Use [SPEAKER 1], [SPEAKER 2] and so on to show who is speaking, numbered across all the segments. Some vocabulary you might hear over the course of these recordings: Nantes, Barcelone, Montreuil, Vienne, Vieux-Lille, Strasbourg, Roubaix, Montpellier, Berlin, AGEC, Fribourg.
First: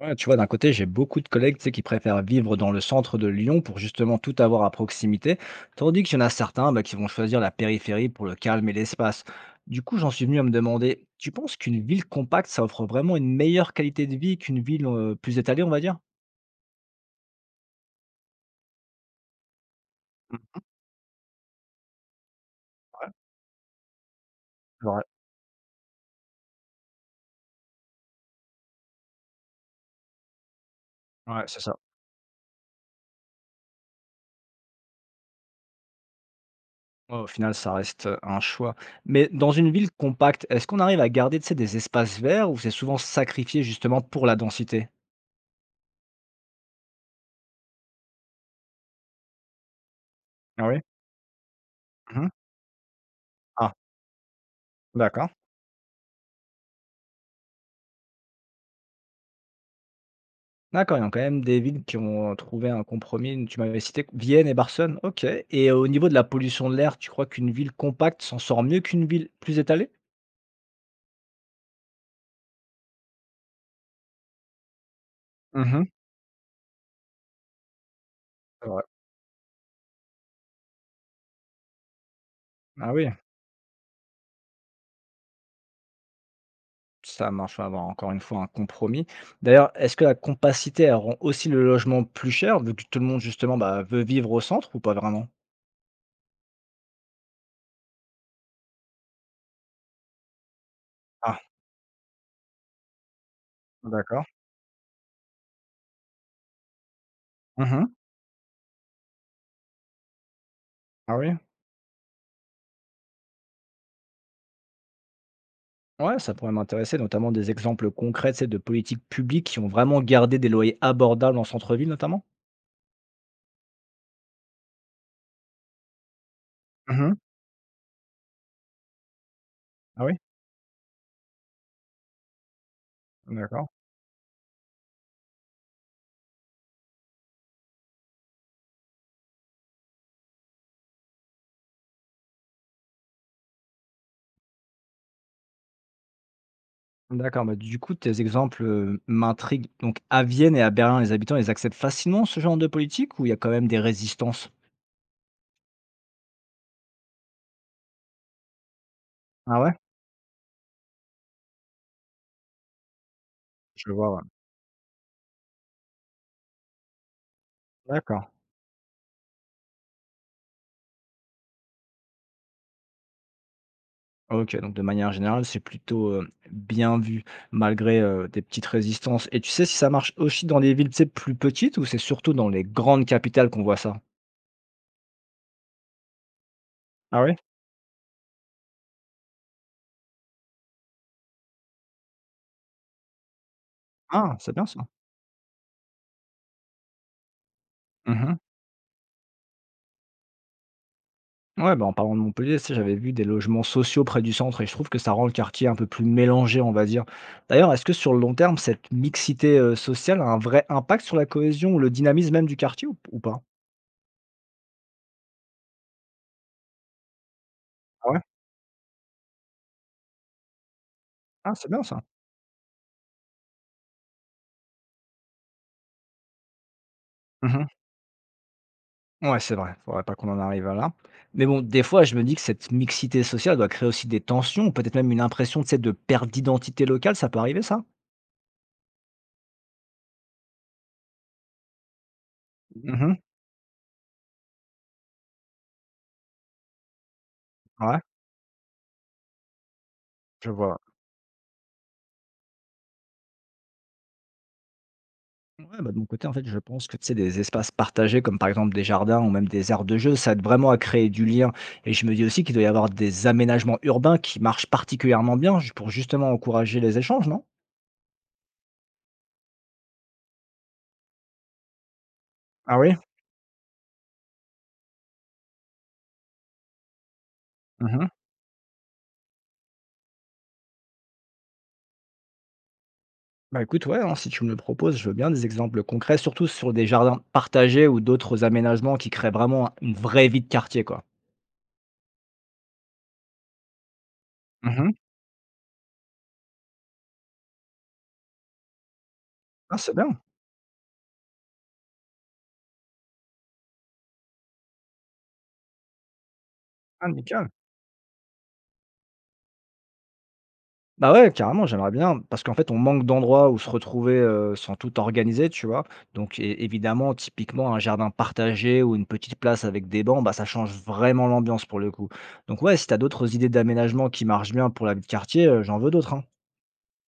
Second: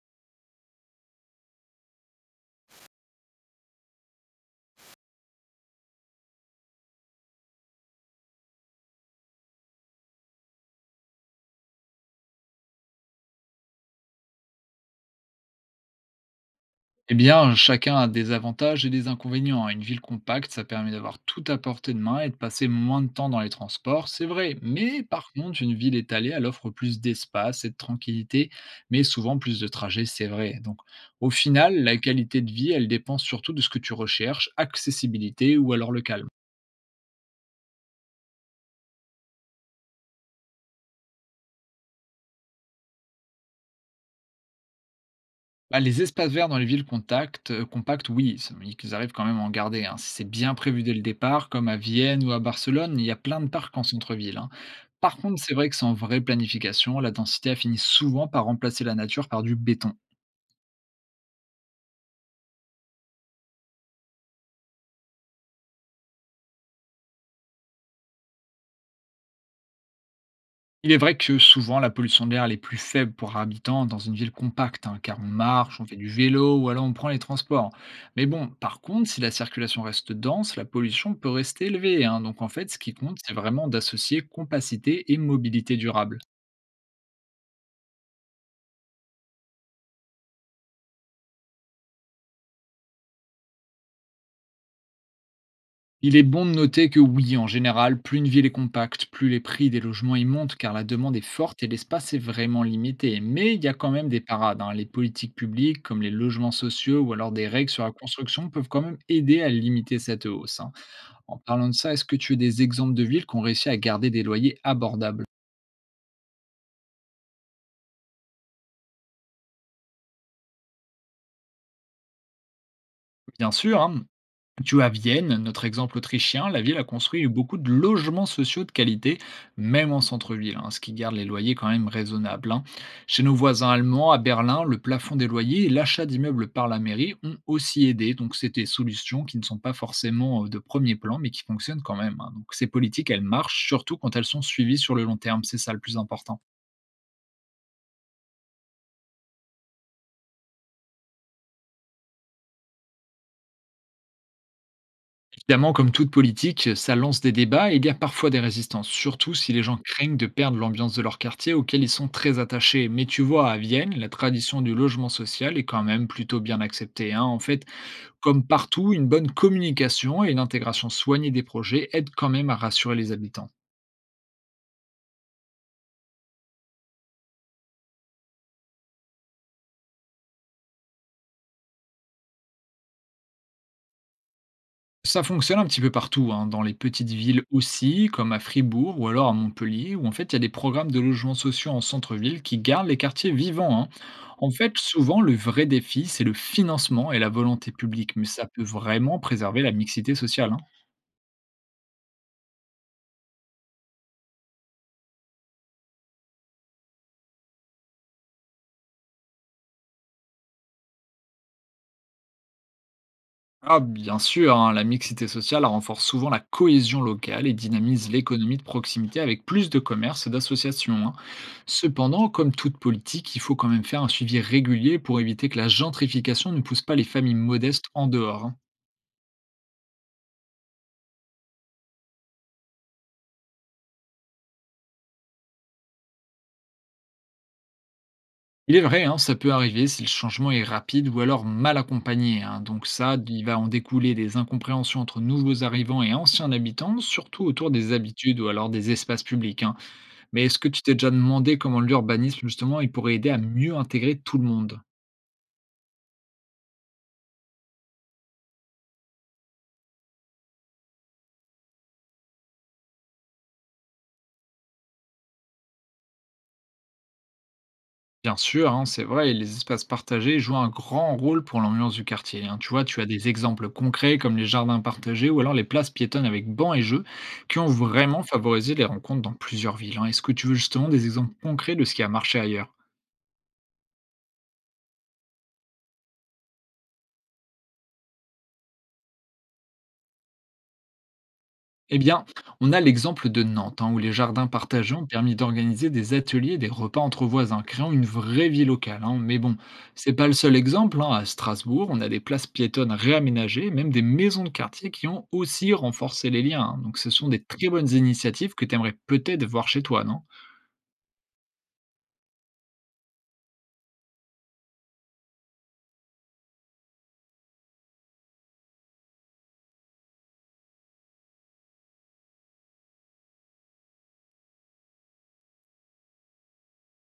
[SPEAKER 1] Ouais, tu vois, d'un côté, j'ai beaucoup de collègues, tu sais, qui préfèrent vivre dans le centre de Lyon pour justement tout avoir à proximité, tandis qu'il y en a certains bah, qui vont choisir la périphérie pour le calme et l'espace. Du coup, j'en suis venu à me demander, tu penses qu'une ville compacte, ça offre vraiment une meilleure qualité de vie qu'une ville plus étalée, on va dire?
[SPEAKER 2] Eh bien, chacun a des avantages et des inconvénients. Une ville compacte, ça permet d'avoir tout à portée de main et de passer moins de temps dans les transports, c'est vrai. Mais
[SPEAKER 1] Ouais,
[SPEAKER 2] par contre, une ville étalée, elle offre plus d'espace et de tranquillité, mais souvent plus de trajets, c'est vrai. Donc, au
[SPEAKER 1] ouais, c'est ça.
[SPEAKER 2] final, la qualité de vie, elle dépend surtout de ce que tu recherches, accessibilité ou alors local.
[SPEAKER 1] Ouais, au final, ça reste un choix. Mais dans une ville compacte, est-ce qu'on arrive à garder, tu sais, des espaces verts ou c'est souvent sacrifié justement pour la densité?
[SPEAKER 2] Bah, les espaces verts dans les compactes, oui, ça ils arrivent quand même à en garder, hein. Si c'est bien
[SPEAKER 1] Ah oui.
[SPEAKER 2] prévu dès le départ, comme à Vienne ou
[SPEAKER 1] Mhm.
[SPEAKER 2] à Barcelone, il y a plein de
[SPEAKER 1] Ah,
[SPEAKER 2] parcs en centre-ville, hein. Par
[SPEAKER 1] d'accord.
[SPEAKER 2] contre, c'est vrai que sans vraie planification, la densité a fini souvent par remplacer la nature par du béton.
[SPEAKER 1] D'accord, il y a quand même des villes qui ont trouvé un compromis. Tu m'avais cité Vienne et Barcelone, OK, et au niveau de la pollution de l'air, tu crois qu'une ville compacte s'en sort mieux qu'une ville plus étalée?
[SPEAKER 2] Il est vrai que souvent la pollution de l'air elle est plus faible pour habitant dans une ville compacte, hein, car on marche,
[SPEAKER 1] Mmh.
[SPEAKER 2] on fait du vélo ou alors on prend les transports. Mais bon,
[SPEAKER 1] C'est
[SPEAKER 2] par
[SPEAKER 1] vrai.
[SPEAKER 2] contre, si la circulation reste dense, la pollution peut rester élevée, hein. Donc en fait, ce
[SPEAKER 1] Ah
[SPEAKER 2] qui
[SPEAKER 1] oui,
[SPEAKER 2] compte, c'est vraiment d'associer compacité et mobilité durable.
[SPEAKER 1] ça marche à avoir encore une fois un compromis. D'ailleurs, est-ce que la compacité, elle rend aussi le logement plus cher, vu que tout le monde justement, bah, veut vivre au centre ou pas vraiment?
[SPEAKER 2] Il est bon de noter que oui, en général, plus une ville est compacte, plus les prix des logements y montent car la demande est
[SPEAKER 1] Ah,
[SPEAKER 2] forte et l'espace est vraiment limité. Mais il y a quand même des
[SPEAKER 1] d'accord.
[SPEAKER 2] parades, hein. Les politiques publiques, comme les logements sociaux ou alors des règles sur la
[SPEAKER 1] Mmh.
[SPEAKER 2] construction, peuvent quand même aider à limiter cette hausse, hein.
[SPEAKER 1] Ah oui?
[SPEAKER 2] En parlant de ça, est-ce que tu as des exemples de villes qui ont réussi à garder des loyers abordables?
[SPEAKER 1] Ouais, ça pourrait m'intéresser, notamment des exemples concrets, tu sais, de politiques publiques qui ont vraiment gardé des loyers abordables en centre-ville notamment?
[SPEAKER 2] Bien sûr, hein. Tu vois, à Vienne, notre exemple autrichien, la ville a
[SPEAKER 1] Mmh.
[SPEAKER 2] construit beaucoup de logements sociaux de qualité, même en
[SPEAKER 1] Ah oui?
[SPEAKER 2] centre-ville, hein, ce qui garde les loyers quand même raisonnables, hein. Chez nos
[SPEAKER 1] D'accord.
[SPEAKER 2] voisins allemands, à Berlin, le plafond des loyers et l'achat d'immeubles par la mairie ont aussi aidé. Donc, c'est des solutions qui ne sont pas forcément de premier plan, mais qui fonctionnent quand même, hein. Donc, ces politiques, elles marchent, surtout quand elles sont suivies sur le long terme. C'est ça le plus important.
[SPEAKER 1] D'accord, bah, du coup, tes exemples, m'intriguent. Donc à Vienne et à Berlin, les habitants, ils acceptent facilement ce genre de politique ou il y a quand même des résistances?
[SPEAKER 2] Évidemment, comme toute politique, ça lance des débats et il y a parfois des résistances, surtout si
[SPEAKER 1] Ah
[SPEAKER 2] les
[SPEAKER 1] ouais?
[SPEAKER 2] gens craignent de perdre l'ambiance de leur quartier auquel ils sont très attachés. Mais tu vois, à
[SPEAKER 1] Je
[SPEAKER 2] Vienne, la
[SPEAKER 1] vois, ouais.
[SPEAKER 2] tradition du logement social est quand même plutôt bien acceptée, hein. En fait,
[SPEAKER 1] D'accord.
[SPEAKER 2] comme partout, une bonne communication et une intégration soignée des projets aident quand même à rassurer les habitants.
[SPEAKER 1] OK, donc de manière générale, c'est plutôt, bien vu malgré, des petites résistances, et tu sais si ça marche aussi dans les villes, tu sais, plus petites ou c'est surtout dans les grandes capitales qu'on voit ça?
[SPEAKER 2] Ça fonctionne un petit peu partout, hein, dans les petites
[SPEAKER 1] Ah ouais?
[SPEAKER 2] villes aussi, comme à Fribourg ou alors à Montpellier, où en fait il y a des programmes de logements sociaux en centre-ville qui gardent les quartiers vivants, hein.
[SPEAKER 1] Ah,
[SPEAKER 2] En
[SPEAKER 1] c'est bien
[SPEAKER 2] fait,
[SPEAKER 1] ça.
[SPEAKER 2] souvent, le vrai défi, c'est le financement et la volonté publique, mais
[SPEAKER 1] Mmh.
[SPEAKER 2] ça peut vraiment préserver la mixité sociale, hein.
[SPEAKER 1] Ouais, bah, en parlant de Montpellier, tu sais, j'avais vu des logements sociaux près du centre et je trouve que ça rend le quartier un peu plus mélangé, on va dire. D'ailleurs, est-ce que sur le long terme, cette mixité sociale a un vrai impact sur la cohésion ou le dynamisme même du quartier ou pas?
[SPEAKER 2] Ah, bien sûr, hein, la mixité sociale renforce souvent la cohésion locale et dynamise
[SPEAKER 1] Ah ouais?
[SPEAKER 2] l'économie de proximité avec plus de commerces et d'associations, hein.
[SPEAKER 1] Ah, c'est bien ça.
[SPEAKER 2] Cependant, comme toute politique, il faut quand même faire un suivi régulier pour éviter que la gentrification ne pousse pas les familles
[SPEAKER 1] Mhm.
[SPEAKER 2] modestes en dehors, hein.
[SPEAKER 1] Ouais, c'est vrai. Faudrait pas qu'on en arrive à là. Mais bon, des fois, je me dis que cette mixité sociale doit créer aussi des tensions, ou peut-être même une impression, tu sais, de perte d'identité locale. Ça peut arriver, ça?
[SPEAKER 2] Il est vrai, hein, ça peut arriver si le changement est rapide ou alors mal accompagné, hein. Donc
[SPEAKER 1] Mhm.
[SPEAKER 2] ça, il va en découler des incompréhensions entre nouveaux arrivants et anciens habitants, surtout autour des
[SPEAKER 1] Ouais,
[SPEAKER 2] habitudes ou alors des espaces publics, hein. Mais
[SPEAKER 1] je
[SPEAKER 2] est-ce que
[SPEAKER 1] vois.
[SPEAKER 2] tu t'es déjà demandé comment l'urbanisme, justement, il pourrait aider à mieux intégrer tout le monde?
[SPEAKER 1] Ouais, bah, de mon côté, en fait, je pense que tu sais, des espaces partagés, comme par exemple des jardins ou même des aires de jeu, ça aide vraiment à créer du lien. Et je me dis aussi qu'il doit y avoir des aménagements urbains qui marchent particulièrement bien pour justement encourager les échanges, non?
[SPEAKER 2] Bien sûr, hein, c'est vrai, les espaces partagés jouent un grand rôle pour l'ambiance du quartier, hein. Tu
[SPEAKER 1] Ah
[SPEAKER 2] vois,
[SPEAKER 1] oui?
[SPEAKER 2] tu as des exemples concrets comme les jardins partagés ou alors les places piétonnes avec bancs et jeux qui ont
[SPEAKER 1] Mhm.
[SPEAKER 2] vraiment favorisé les rencontres dans plusieurs villes, hein. Est-ce que tu veux justement des exemples concrets de ce qui a marché ailleurs?
[SPEAKER 1] Bah écoute, ouais, hein, si tu me le proposes, je veux bien des exemples concrets, surtout sur des jardins partagés ou d'autres aménagements qui créent vraiment une vraie vie de quartier, quoi.
[SPEAKER 2] Eh bien, on a l'exemple de Nantes, hein, où les jardins
[SPEAKER 1] Mhm.
[SPEAKER 2] partagés ont permis d'organiser des ateliers et des repas entre voisins, créant une vraie vie locale, hein. Mais bon,
[SPEAKER 1] Ah, c'est
[SPEAKER 2] c'est
[SPEAKER 1] bien.
[SPEAKER 2] pas le seul exemple, hein. À Strasbourg, on a des places piétonnes réaménagées, même des maisons de quartier qui ont aussi renforcé les liens, hein. Donc,
[SPEAKER 1] Ah,
[SPEAKER 2] ce sont des
[SPEAKER 1] nickel.
[SPEAKER 2] très bonnes initiatives que tu aimerais peut-être voir chez toi, non?
[SPEAKER 1] Bah, ouais, carrément, j'aimerais bien parce qu'en fait, on manque d'endroits où se retrouver, sans tout organiser, tu vois? Donc é évidemment, typiquement, un jardin partagé ou une petite place avec des bancs, bah, ça change vraiment l'ambiance pour le coup. Donc ouais, si t'as d'autres idées d'aménagement qui marchent bien pour la vie de quartier, j'en veux d'autres, hein.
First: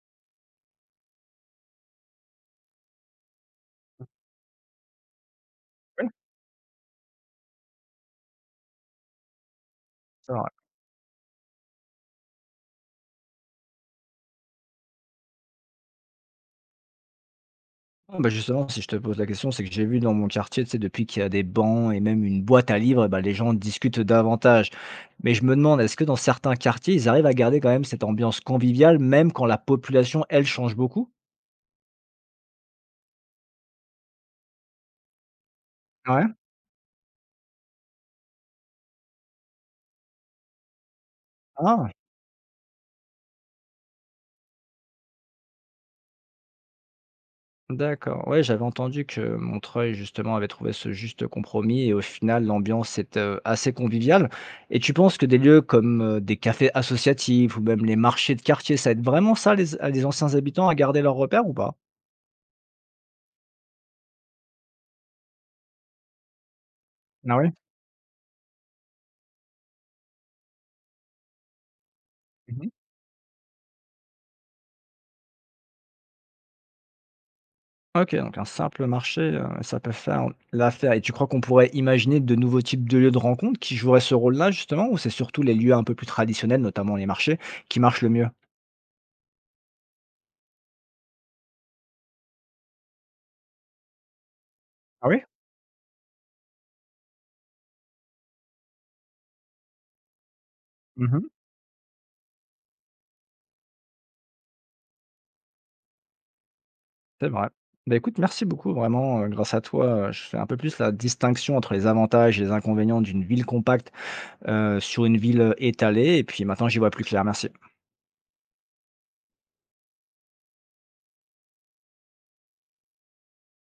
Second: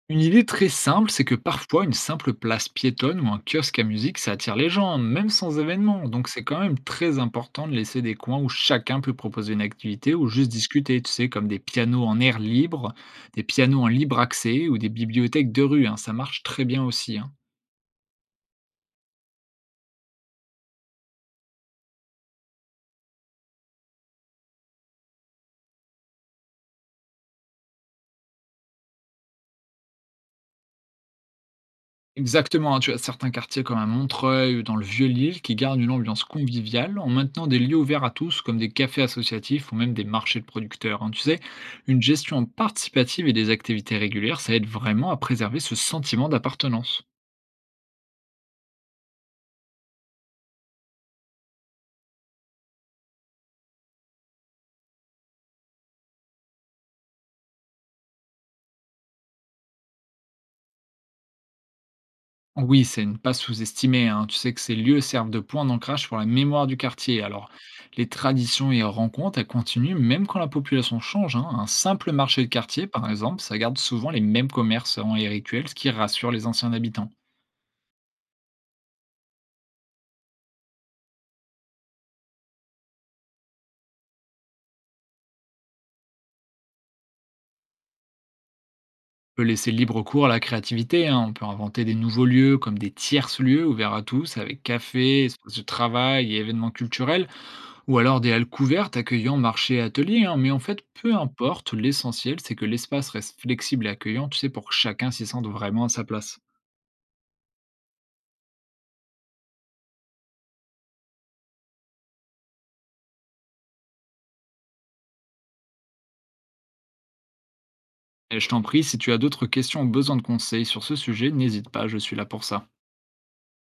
[SPEAKER 2] Une idée très simple, c'est que parfois une simple place piétonne ou un kiosque à musique, ça attire les gens, même sans événement.
[SPEAKER 1] Ouais,
[SPEAKER 2] Donc c'est quand même très important de laisser des coins où chacun peut proposer une activité ou
[SPEAKER 1] c'est vrai.
[SPEAKER 2] juste discuter, tu sais, comme des pianos en air libre, des pianos en libre accès ou des bibliothèques de rue, hein. Ça marche très bien aussi, hein.
[SPEAKER 1] Ah bah, justement, si je te pose la question, c'est que j'ai vu dans mon quartier, tu sais, depuis qu'il y a des bancs et même une boîte à livres, bah, les gens discutent davantage. Mais je me demande, est-ce que dans certains quartiers, ils arrivent à garder quand même cette ambiance conviviale, même quand la population, elle, change beaucoup?
[SPEAKER 2] Exactement, hein, tu as certains quartiers comme à Montreuil ou dans le Vieux-Lille qui gardent une ambiance
[SPEAKER 1] Ouais.
[SPEAKER 2] conviviale en maintenant des lieux ouverts à tous comme des cafés associatifs ou même des marchés de producteurs, hein. Tu sais,
[SPEAKER 1] Ah!
[SPEAKER 2] une gestion participative et des activités régulières, ça aide vraiment à préserver ce sentiment d'appartenance.
[SPEAKER 1] D'accord. Ouais, j'avais entendu que Montreuil, justement, avait trouvé ce juste compromis et au final, l'ambiance est, assez conviviale, et tu penses que des lieux comme, des cafés associatifs ou même les marchés de quartier, ça aide vraiment ça les a les anciens habitants à garder leurs repères ou pas?
[SPEAKER 2] Oui, c'est ne pas sous-estimer, hein. Tu sais que ces lieux servent de point d'ancrage pour la mémoire du quartier.
[SPEAKER 1] Ah
[SPEAKER 2] Alors,
[SPEAKER 1] oui.
[SPEAKER 2] les traditions et rencontres, elles continuent même quand la population change, hein. Un simple marché de quartier, par exemple, ça garde souvent les mêmes commerçants et rituels, ce qui rassure les anciens habitants.
[SPEAKER 1] OK, donc un simple marché, ça peut faire l'affaire, et tu crois qu'on pourrait imaginer de nouveaux types de lieux de rencontre qui joueraient ce rôle-là, justement? Ou c'est surtout les lieux un peu plus traditionnels, notamment les marchés, qui marchent le mieux?
[SPEAKER 2] Peut laisser libre cours à la créativité, hein. On peut inventer des nouveaux lieux comme des tierces lieux ouverts à tous avec
[SPEAKER 1] Ah oui?
[SPEAKER 2] café, espace de travail et événements culturels, ou alors des halles couvertes accueillant marché et atelier, hein. Mais en fait, peu
[SPEAKER 1] Mmh.
[SPEAKER 2] importe, l'essentiel c'est que l'espace reste flexible et accueillant, tu sais, pour que chacun s'y sente vraiment à sa place.
[SPEAKER 1] C'est vrai. Bah, écoute, merci beaucoup vraiment, grâce à toi, je fais un peu plus la distinction entre les avantages et les inconvénients d'une ville compacte, sur une ville, étalée, et puis maintenant j'y vois plus clair. Merci.
[SPEAKER 2] Et je t'en prie, si tu as d'autres questions ou besoin de conseils sur ce sujet, n'hésite pas, je suis là pour ça.